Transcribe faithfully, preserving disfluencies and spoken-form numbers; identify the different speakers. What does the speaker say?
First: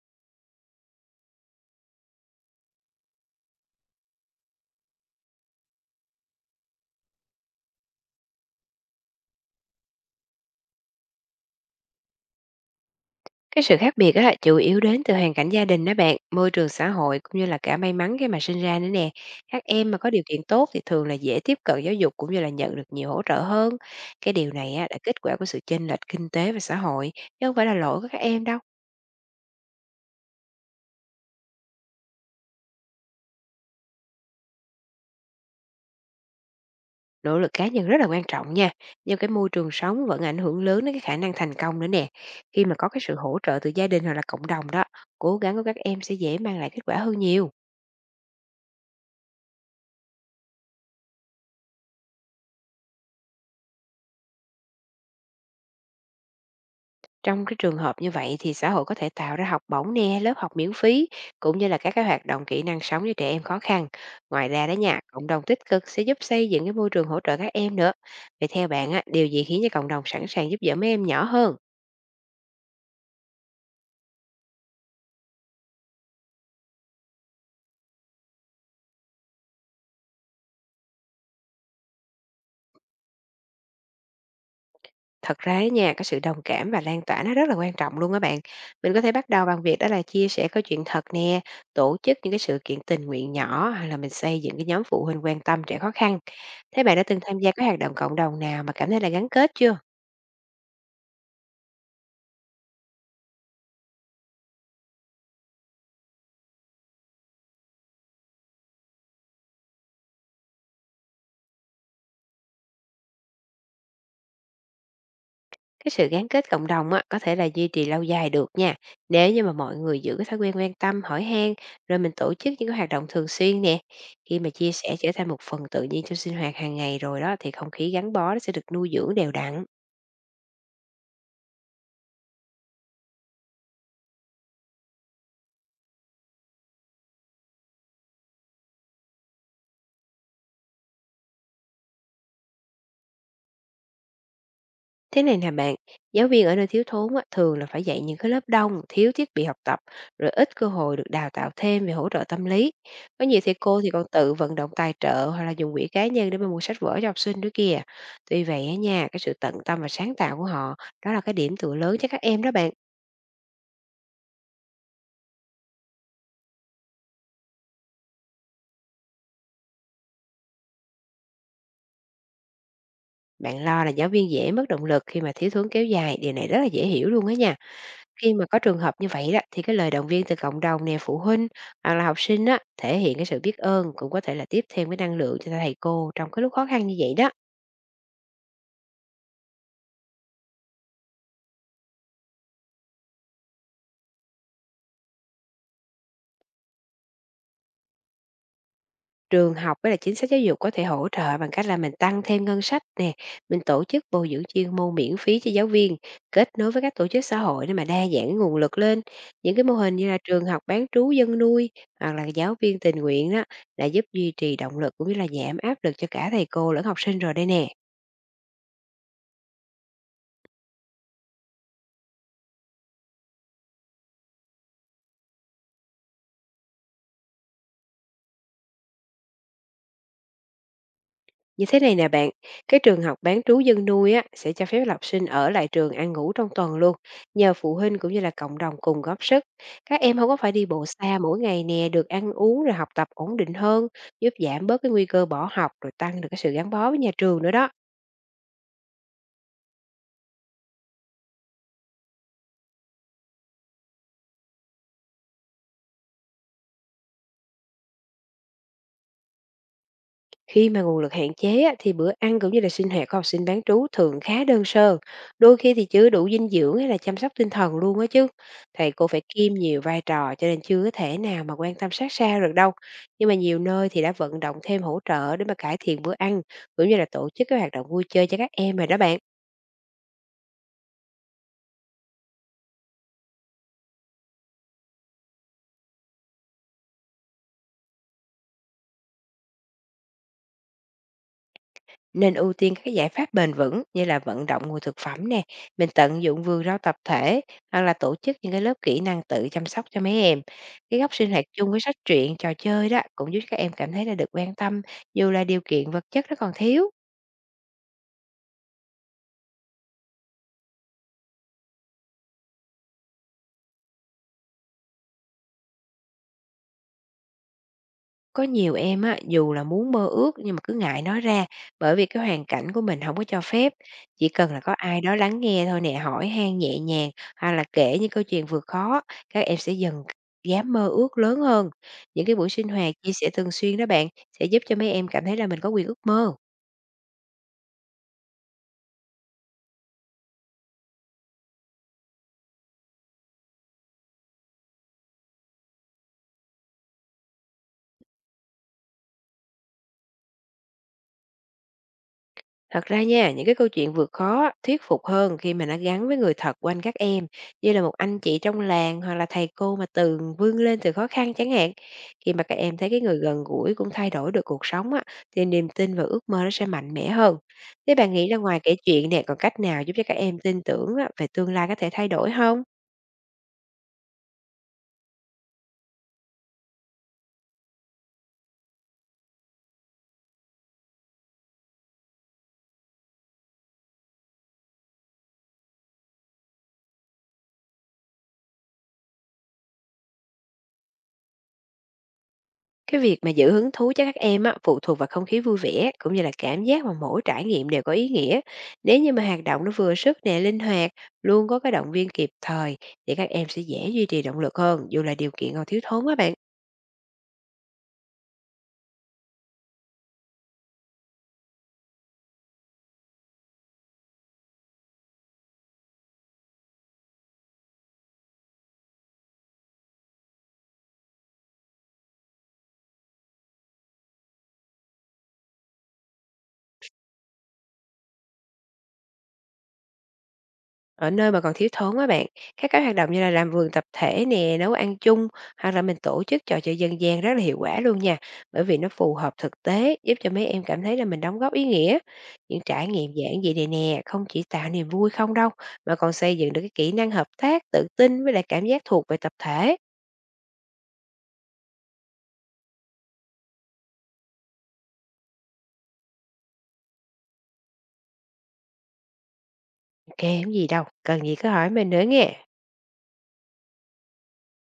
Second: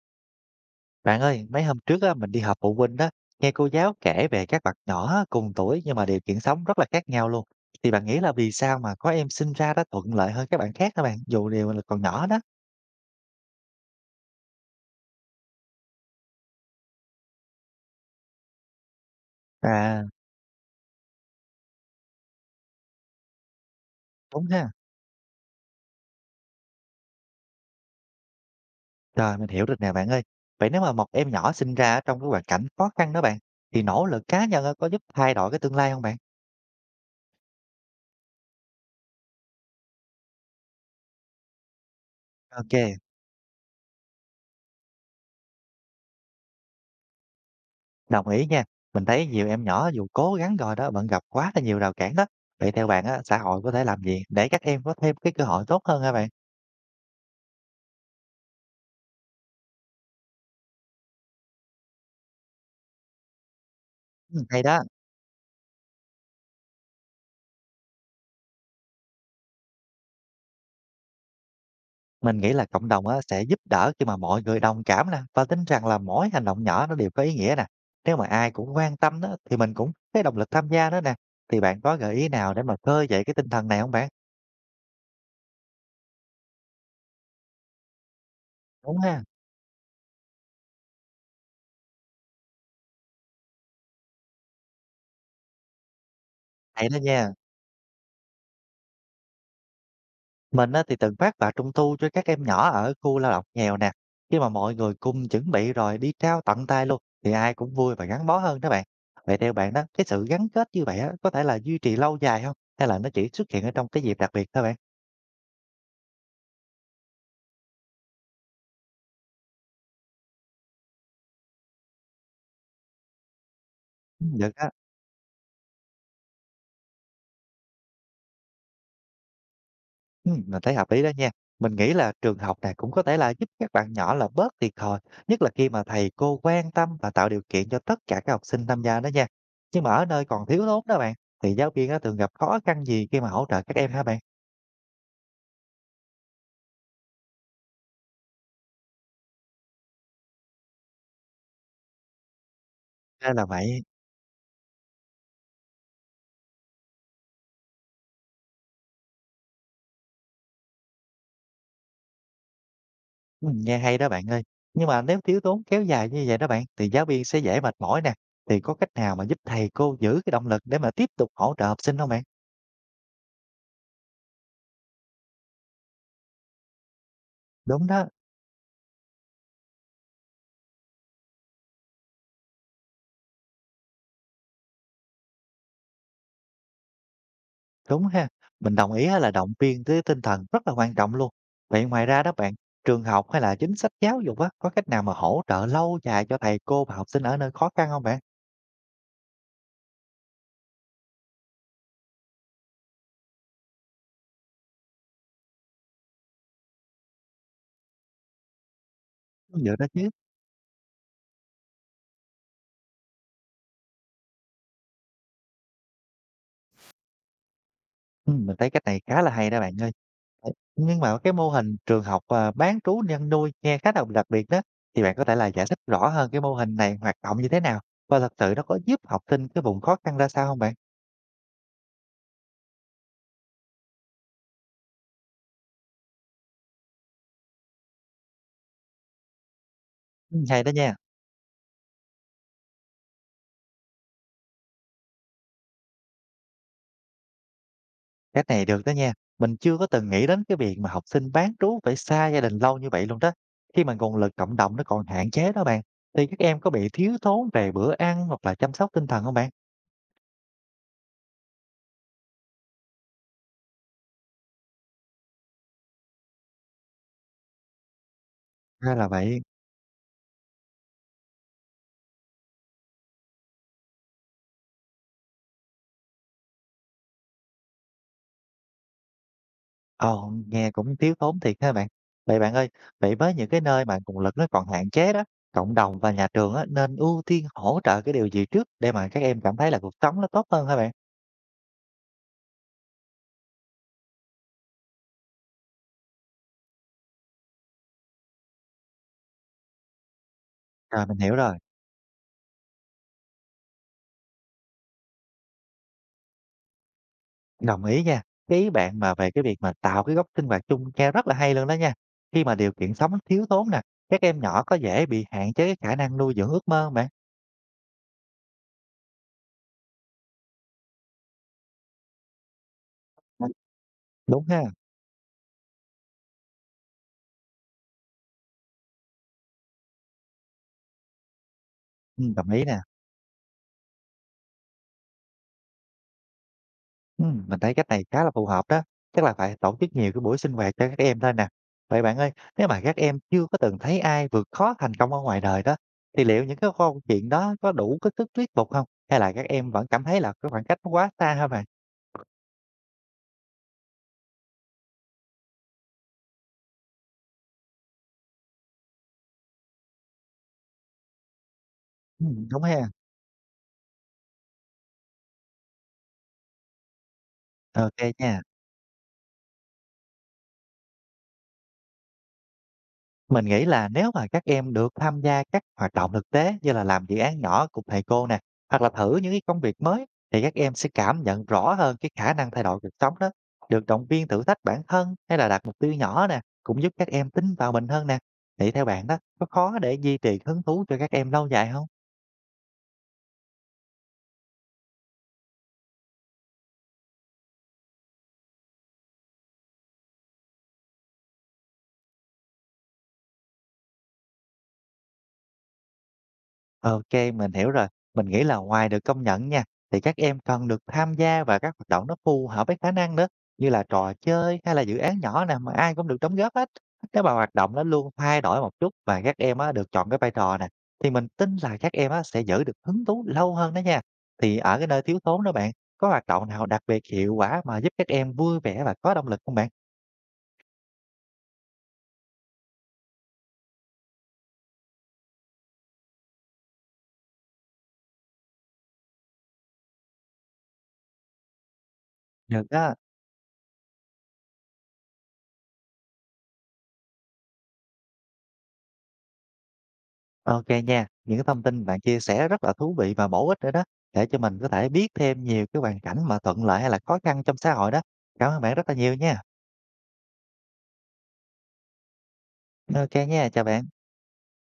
Speaker 1: Bạn ơi, mấy hôm trước á, mình đi họp phụ huynh đó, nghe cô giáo kể về các bạn nhỏ cùng tuổi nhưng mà điều kiện sống rất là khác nhau luôn. Thì bạn nghĩ là vì sao mà có em sinh ra đã thuận lợi hơn các bạn khác hả bạn, dù đều là còn nhỏ đó?
Speaker 2: Cái sự khác biệt á, chủ yếu đến từ hoàn cảnh gia đình đó bạn, môi trường xã hội cũng như là cả may mắn khi mà sinh ra nữa nè. Các em mà
Speaker 1: À,
Speaker 2: có điều kiện tốt thì thường là dễ tiếp cận giáo dục cũng như là nhận được nhiều hỗ trợ hơn. Cái
Speaker 1: đúng
Speaker 2: điều
Speaker 1: ha.
Speaker 2: này á, là kết quả của sự chênh lệch kinh tế và xã hội, chứ không phải là lỗi của các em đâu.
Speaker 1: Rồi, mình hiểu được nè bạn ơi. Vậy nếu mà một em nhỏ sinh ra ở trong cái hoàn cảnh khó khăn đó bạn, thì nỗ lực cá nhân á, có giúp thay đổi cái tương lai không bạn?
Speaker 2: Nỗ lực cá nhân rất là quan trọng nha, nhưng cái môi trường sống vẫn ảnh hưởng lớn đến cái khả năng thành công nữa nè. Khi
Speaker 1: Ok,
Speaker 2: mà có cái sự hỗ trợ từ gia đình hoặc là cộng đồng đó, cố gắng của các em sẽ dễ mang lại kết quả hơn nhiều.
Speaker 1: đồng ý nha. Mình thấy nhiều em nhỏ dù cố gắng rồi đó, vẫn gặp quá là nhiều rào cản đó. Vậy theo bạn á, xã hội có thể làm gì để các em có thêm cái cơ hội tốt hơn hả bạn?
Speaker 2: Trong cái trường hợp như vậy thì xã hội có thể tạo ra học bổng nè, lớp học miễn phí cũng như là các cái hoạt động kỹ năng sống cho trẻ em khó khăn.
Speaker 1: Ừ,
Speaker 2: Ngoài
Speaker 1: hay
Speaker 2: ra đó
Speaker 1: đó.
Speaker 2: nha, cộng đồng tích cực sẽ giúp xây dựng cái môi trường hỗ trợ các em nữa. Vậy theo bạn á, điều gì khiến cho cộng đồng sẵn sàng giúp đỡ mấy em nhỏ hơn?
Speaker 1: Mình nghĩ là cộng đồng á, sẽ giúp đỡ khi mà mọi người đồng cảm nè và tin rằng là mỗi hành động nhỏ nó đều có ý nghĩa nè. Nếu mà ai cũng quan tâm đó, thì mình cũng thấy động lực tham gia đó nè. Thì bạn có gợi ý nào để mà khơi dậy cái tinh thần này không bạn?
Speaker 2: Thật ra á nha, cái sự đồng cảm và lan tỏa nó rất là quan trọng luôn á bạn. Mình
Speaker 1: Đúng
Speaker 2: có thể
Speaker 1: ha,
Speaker 2: bắt đầu bằng việc đó là chia sẻ câu chuyện thật nè, tổ chức những cái sự kiện tình nguyện nhỏ hay là mình xây dựng cái nhóm phụ huynh quan tâm trẻ khó khăn. Thế
Speaker 1: hay
Speaker 2: bạn
Speaker 1: đó
Speaker 2: đã từng
Speaker 1: nha.
Speaker 2: tham gia các hoạt động cộng đồng nào mà cảm thấy là gắn kết chưa?
Speaker 1: Mình á, thì từng phát quà trung thu cho các em nhỏ ở khu lao động nghèo nè. Khi mà mọi người cùng chuẩn bị rồi đi trao tận tay luôn thì ai cũng vui và gắn bó hơn đó bạn. Vậy theo bạn đó, cái sự gắn kết như vậy á, có thể là duy trì lâu dài không? Hay là nó chỉ xuất hiện ở trong cái dịp đặc biệt thôi bạn?
Speaker 2: Cái sự gắn kết cộng đồng á, có thể là duy trì lâu dài được nha. Nếu như mà mọi người giữ cái thói quen quan tâm, hỏi han, rồi mình tổ chức những cái hoạt động thường xuyên nè.
Speaker 1: Ừ,
Speaker 2: Khi mà
Speaker 1: được á.
Speaker 2: chia sẻ trở thành một phần tự nhiên trong sinh hoạt hàng ngày rồi đó, thì không khí gắn bó nó sẽ được nuôi dưỡng đều đặn.
Speaker 1: Ừm, mình thấy hợp lý đó nha. Mình nghĩ là trường học này cũng có thể là giúp các bạn nhỏ là bớt thiệt thòi, nhất là khi mà thầy cô quan tâm và tạo điều kiện cho tất cả các học sinh tham gia đó nha. Nhưng mà ở nơi còn thiếu thốn đó bạn, thì giáo viên á, thường gặp khó khăn gì khi mà hỗ trợ các em hả bạn?
Speaker 2: Thế này nè bạn, giáo viên ở nơi thiếu thốn á, thường là phải dạy những cái lớp đông, thiếu thiết bị học tập, rồi ít cơ hội được đào tạo thêm về hỗ trợ tâm lý. Có
Speaker 1: Hay
Speaker 2: nhiều
Speaker 1: là
Speaker 2: thầy
Speaker 1: vậy,
Speaker 2: cô thì còn tự vận động tài trợ hoặc là dùng quỹ cá nhân để mà mua sách vở cho học sinh nữa kìa. Tuy vậy á nha, cái sự tận tâm và sáng tạo của họ, đó là cái điểm tựa lớn cho các em đó bạn.
Speaker 1: ừm, nghe hay đó bạn ơi. Nhưng mà nếu thiếu thốn kéo dài như vậy đó bạn, thì giáo viên sẽ dễ mệt mỏi nè. Thì có cách nào mà giúp thầy cô giữ cái động lực để mà tiếp tục hỗ trợ học sinh không bạn?
Speaker 2: Bạn lo là giáo viên dễ mất động lực khi mà thiếu thốn kéo dài, điều này rất là dễ hiểu luôn á nha.
Speaker 1: Đúng đó.
Speaker 2: Khi mà có trường hợp như vậy đó thì cái lời động viên từ cộng đồng nè, phụ huynh hoặc là học sinh á, thể hiện cái sự biết ơn cũng có thể là tiếp thêm cái năng lượng cho thầy cô trong cái lúc khó khăn như vậy đó.
Speaker 1: Đúng ha, mình đồng ý á là động viên tới tinh thần rất là quan trọng luôn. Vậy ngoài ra đó bạn, trường học hay là chính sách giáo dục á, có cách nào mà hỗ trợ lâu dài cho thầy cô và học sinh ở nơi khó khăn không bạn?
Speaker 2: Trường học với là chính sách giáo dục có thể hỗ trợ bằng cách là mình tăng thêm ngân sách nè, mình tổ chức bồi dưỡng chuyên môn miễn phí cho giáo viên, kết nối với các tổ chức xã hội để mà đa dạng cái nguồn lực lên. Những cái mô
Speaker 1: Được đó
Speaker 2: hình
Speaker 1: chứ.
Speaker 2: như là trường học bán trú dân nuôi hoặc là giáo viên tình nguyện đó đã giúp duy trì động lực cũng như là giảm áp lực cho cả thầy cô lẫn học sinh rồi đây nè.
Speaker 1: Ừ, mình thấy cách này khá là hay đó bạn ơi. Ê, nhưng mà cái mô hình trường học à, bán trú nhân nuôi nghe khá là đặc biệt đó. Thì bạn có thể là giải thích rõ hơn cái mô hình này hoạt động như thế nào và thật sự nó có giúp học sinh cái vùng khó khăn ra sao không bạn?
Speaker 2: Như thế này nè bạn, cái trường học bán trú dân nuôi á, sẽ cho phép học sinh ở lại trường ăn ngủ trong tuần luôn, nhờ phụ huynh cũng như là cộng đồng cùng góp sức. Các em không có
Speaker 1: Ừ,
Speaker 2: phải
Speaker 1: hay
Speaker 2: đi
Speaker 1: đó
Speaker 2: bộ
Speaker 1: nha.
Speaker 2: xa mỗi ngày nè, được ăn uống rồi học tập ổn định hơn, giúp giảm bớt cái nguy cơ bỏ học rồi tăng được cái sự gắn bó với nhà trường nữa đó.
Speaker 1: Cái này được đó nha. Mình chưa có từng nghĩ đến cái việc mà học sinh bán trú phải xa gia đình lâu như vậy luôn đó. Khi mà nguồn lực cộng đồng nó còn hạn chế đó bạn, thì các em có bị thiếu thốn về bữa ăn hoặc là chăm sóc tinh thần không bạn?
Speaker 2: Khi mà nguồn lực hạn chế á, thì bữa ăn cũng như là sinh hoạt của học sinh bán trú thường khá đơn sơ, đôi khi thì chưa đủ dinh dưỡng hay là chăm sóc tinh thần luôn á chứ. Thầy
Speaker 1: Hay là
Speaker 2: cô phải
Speaker 1: vậy?
Speaker 2: kiêm nhiều vai trò cho nên chưa có thể nào mà quan tâm sát sao được đâu. Nhưng mà nhiều nơi thì đã vận động thêm hỗ trợ để mà cải thiện bữa ăn, cũng như là tổ chức các hoạt động vui chơi cho các em rồi đó bạn.
Speaker 1: Ồ, nghe cũng thiếu thốn thiệt ha bạn. Vậy bạn ơi, vậy với những cái nơi mà nguồn lực nó còn hạn chế đó, cộng đồng và nhà trường á, nên ưu tiên hỗ trợ cái điều gì trước để mà các em cảm thấy là cuộc sống nó tốt hơn hả bạn?
Speaker 2: Nên ưu tiên các giải pháp bền vững như là vận động nguồn thực phẩm nè, mình tận dụng vườn rau tập thể hoặc là tổ chức những cái lớp kỹ năng tự chăm sóc cho mấy em. Cái
Speaker 1: Rồi
Speaker 2: góc
Speaker 1: mình
Speaker 2: sinh
Speaker 1: hiểu
Speaker 2: hoạt
Speaker 1: rồi.
Speaker 2: chung với sách truyện, trò chơi đó cũng giúp các em cảm thấy là được quan tâm dù là điều kiện vật chất nó còn thiếu.
Speaker 1: Đồng ý nha. Cái ý bạn mà về cái việc mà tạo cái góc sinh hoạt chung nghe rất là hay luôn đó nha. Khi mà điều kiện sống thiếu thốn nè, các em nhỏ có dễ bị hạn chế cái khả năng nuôi dưỡng ước mơ bạn.
Speaker 2: Có nhiều em á, dù là muốn mơ ước nhưng mà cứ ngại nói ra, bởi vì cái hoàn cảnh của mình không có cho phép. Chỉ
Speaker 1: Đúng
Speaker 2: cần là
Speaker 1: ha.
Speaker 2: có ai đó lắng nghe thôi nè, hỏi han nhẹ nhàng, hoặc là kể những câu chuyện vượt khó, các em sẽ dần dám mơ ước lớn hơn.
Speaker 1: Ừ,
Speaker 2: Những cái
Speaker 1: đồng
Speaker 2: buổi
Speaker 1: ý
Speaker 2: sinh
Speaker 1: nè.
Speaker 2: hoạt chia sẻ thường xuyên đó bạn, sẽ giúp cho mấy em cảm thấy là mình có quyền ước mơ.
Speaker 1: Ừ, mình thấy cách này khá là phù hợp đó. Chắc là phải tổ chức nhiều cái buổi sinh hoạt cho các em thôi nè. Vậy bạn ơi, nếu mà các em chưa có từng thấy ai vượt khó thành công ở ngoài đời đó, thì liệu những cái câu chuyện đó có đủ cái sức thuyết phục không? Hay là các em vẫn cảm thấy là cái khoảng cách nó quá xa hả bạn?
Speaker 2: Thật ra nha, những cái câu chuyện vượt khó thuyết phục hơn khi mà nó gắn với người thật quanh các em, như là một anh chị trong làng hoặc là thầy cô mà từng vươn lên từ khó khăn chẳng hạn.
Speaker 1: Ừ,
Speaker 2: Khi mà các
Speaker 1: đúng
Speaker 2: em
Speaker 1: ha.
Speaker 2: thấy cái người gần gũi cũng thay đổi được cuộc sống á, thì niềm tin và ước mơ nó sẽ mạnh mẽ hơn. Thế
Speaker 1: Ok
Speaker 2: bạn nghĩ ra
Speaker 1: nha.
Speaker 2: ngoài kể chuyện này còn cách nào giúp cho các em tin tưởng á, về tương lai có thể thay đổi không?
Speaker 1: Mình nghĩ là nếu mà các em được tham gia các hoạt động thực tế như là làm dự án nhỏ cùng thầy cô nè, hoặc là thử những cái công việc mới thì các em sẽ cảm nhận rõ hơn cái khả năng thay đổi cuộc sống đó. Được động viên thử thách bản thân hay là đạt mục tiêu nhỏ nè, cũng giúp các em tin vào mình hơn nè. Thì theo bạn đó, có khó để duy trì hứng thú cho các em lâu dài không?
Speaker 2: Cái việc mà giữ hứng thú cho các em á, phụ thuộc vào không khí vui vẻ cũng như là cảm giác mà mỗi trải nghiệm đều có ý nghĩa. Nếu như mà hoạt động nó vừa sức nè, linh hoạt, luôn có cái động viên kịp thời thì các em sẽ dễ duy trì động lực hơn dù là điều kiện còn thiếu thốn á bạn.
Speaker 1: OK, mình hiểu rồi. Mình nghĩ là ngoài được công nhận nha, thì các em cần được tham gia vào các hoạt động nó phù hợp với khả năng nữa, như là trò chơi hay là dự án nhỏ nè, mà ai cũng được đóng góp hết. Nếu mà hoạt động nó luôn thay đổi một chút và các em á, được chọn cái vai trò nè, thì mình tin là các em á, sẽ giữ được hứng thú lâu hơn đó nha. Thì ở cái nơi thiếu thốn đó bạn, có hoạt động nào đặc biệt hiệu quả mà giúp các em vui vẻ và có động lực không bạn?
Speaker 2: Ở nơi mà còn thiếu thốn á bạn, các cái hoạt động như là làm vườn tập thể nè, nấu ăn chung hoặc là mình tổ chức trò chơi dân gian rất là hiệu quả luôn nha. Bởi vì nó phù hợp thực tế, giúp cho mấy em cảm thấy là mình đóng góp ý nghĩa. Những
Speaker 1: Được
Speaker 2: trải
Speaker 1: đó.
Speaker 2: nghiệm giản dị này nè, không chỉ tạo niềm vui không đâu, mà còn xây dựng được cái kỹ năng hợp tác, tự tin với lại cảm giác thuộc về tập thể.
Speaker 1: Ok nha, những cái thông tin bạn chia sẻ rất là thú vị và bổ ích rồi đó, để cho mình có thể biết thêm nhiều cái hoàn cảnh mà thuận lợi hay là khó khăn trong xã hội đó. Cảm ơn bạn rất là nhiều nha.
Speaker 2: Kèm gì đâu, cần gì cứ hỏi mình nữa nghe.
Speaker 1: Ok nha, chào bạn.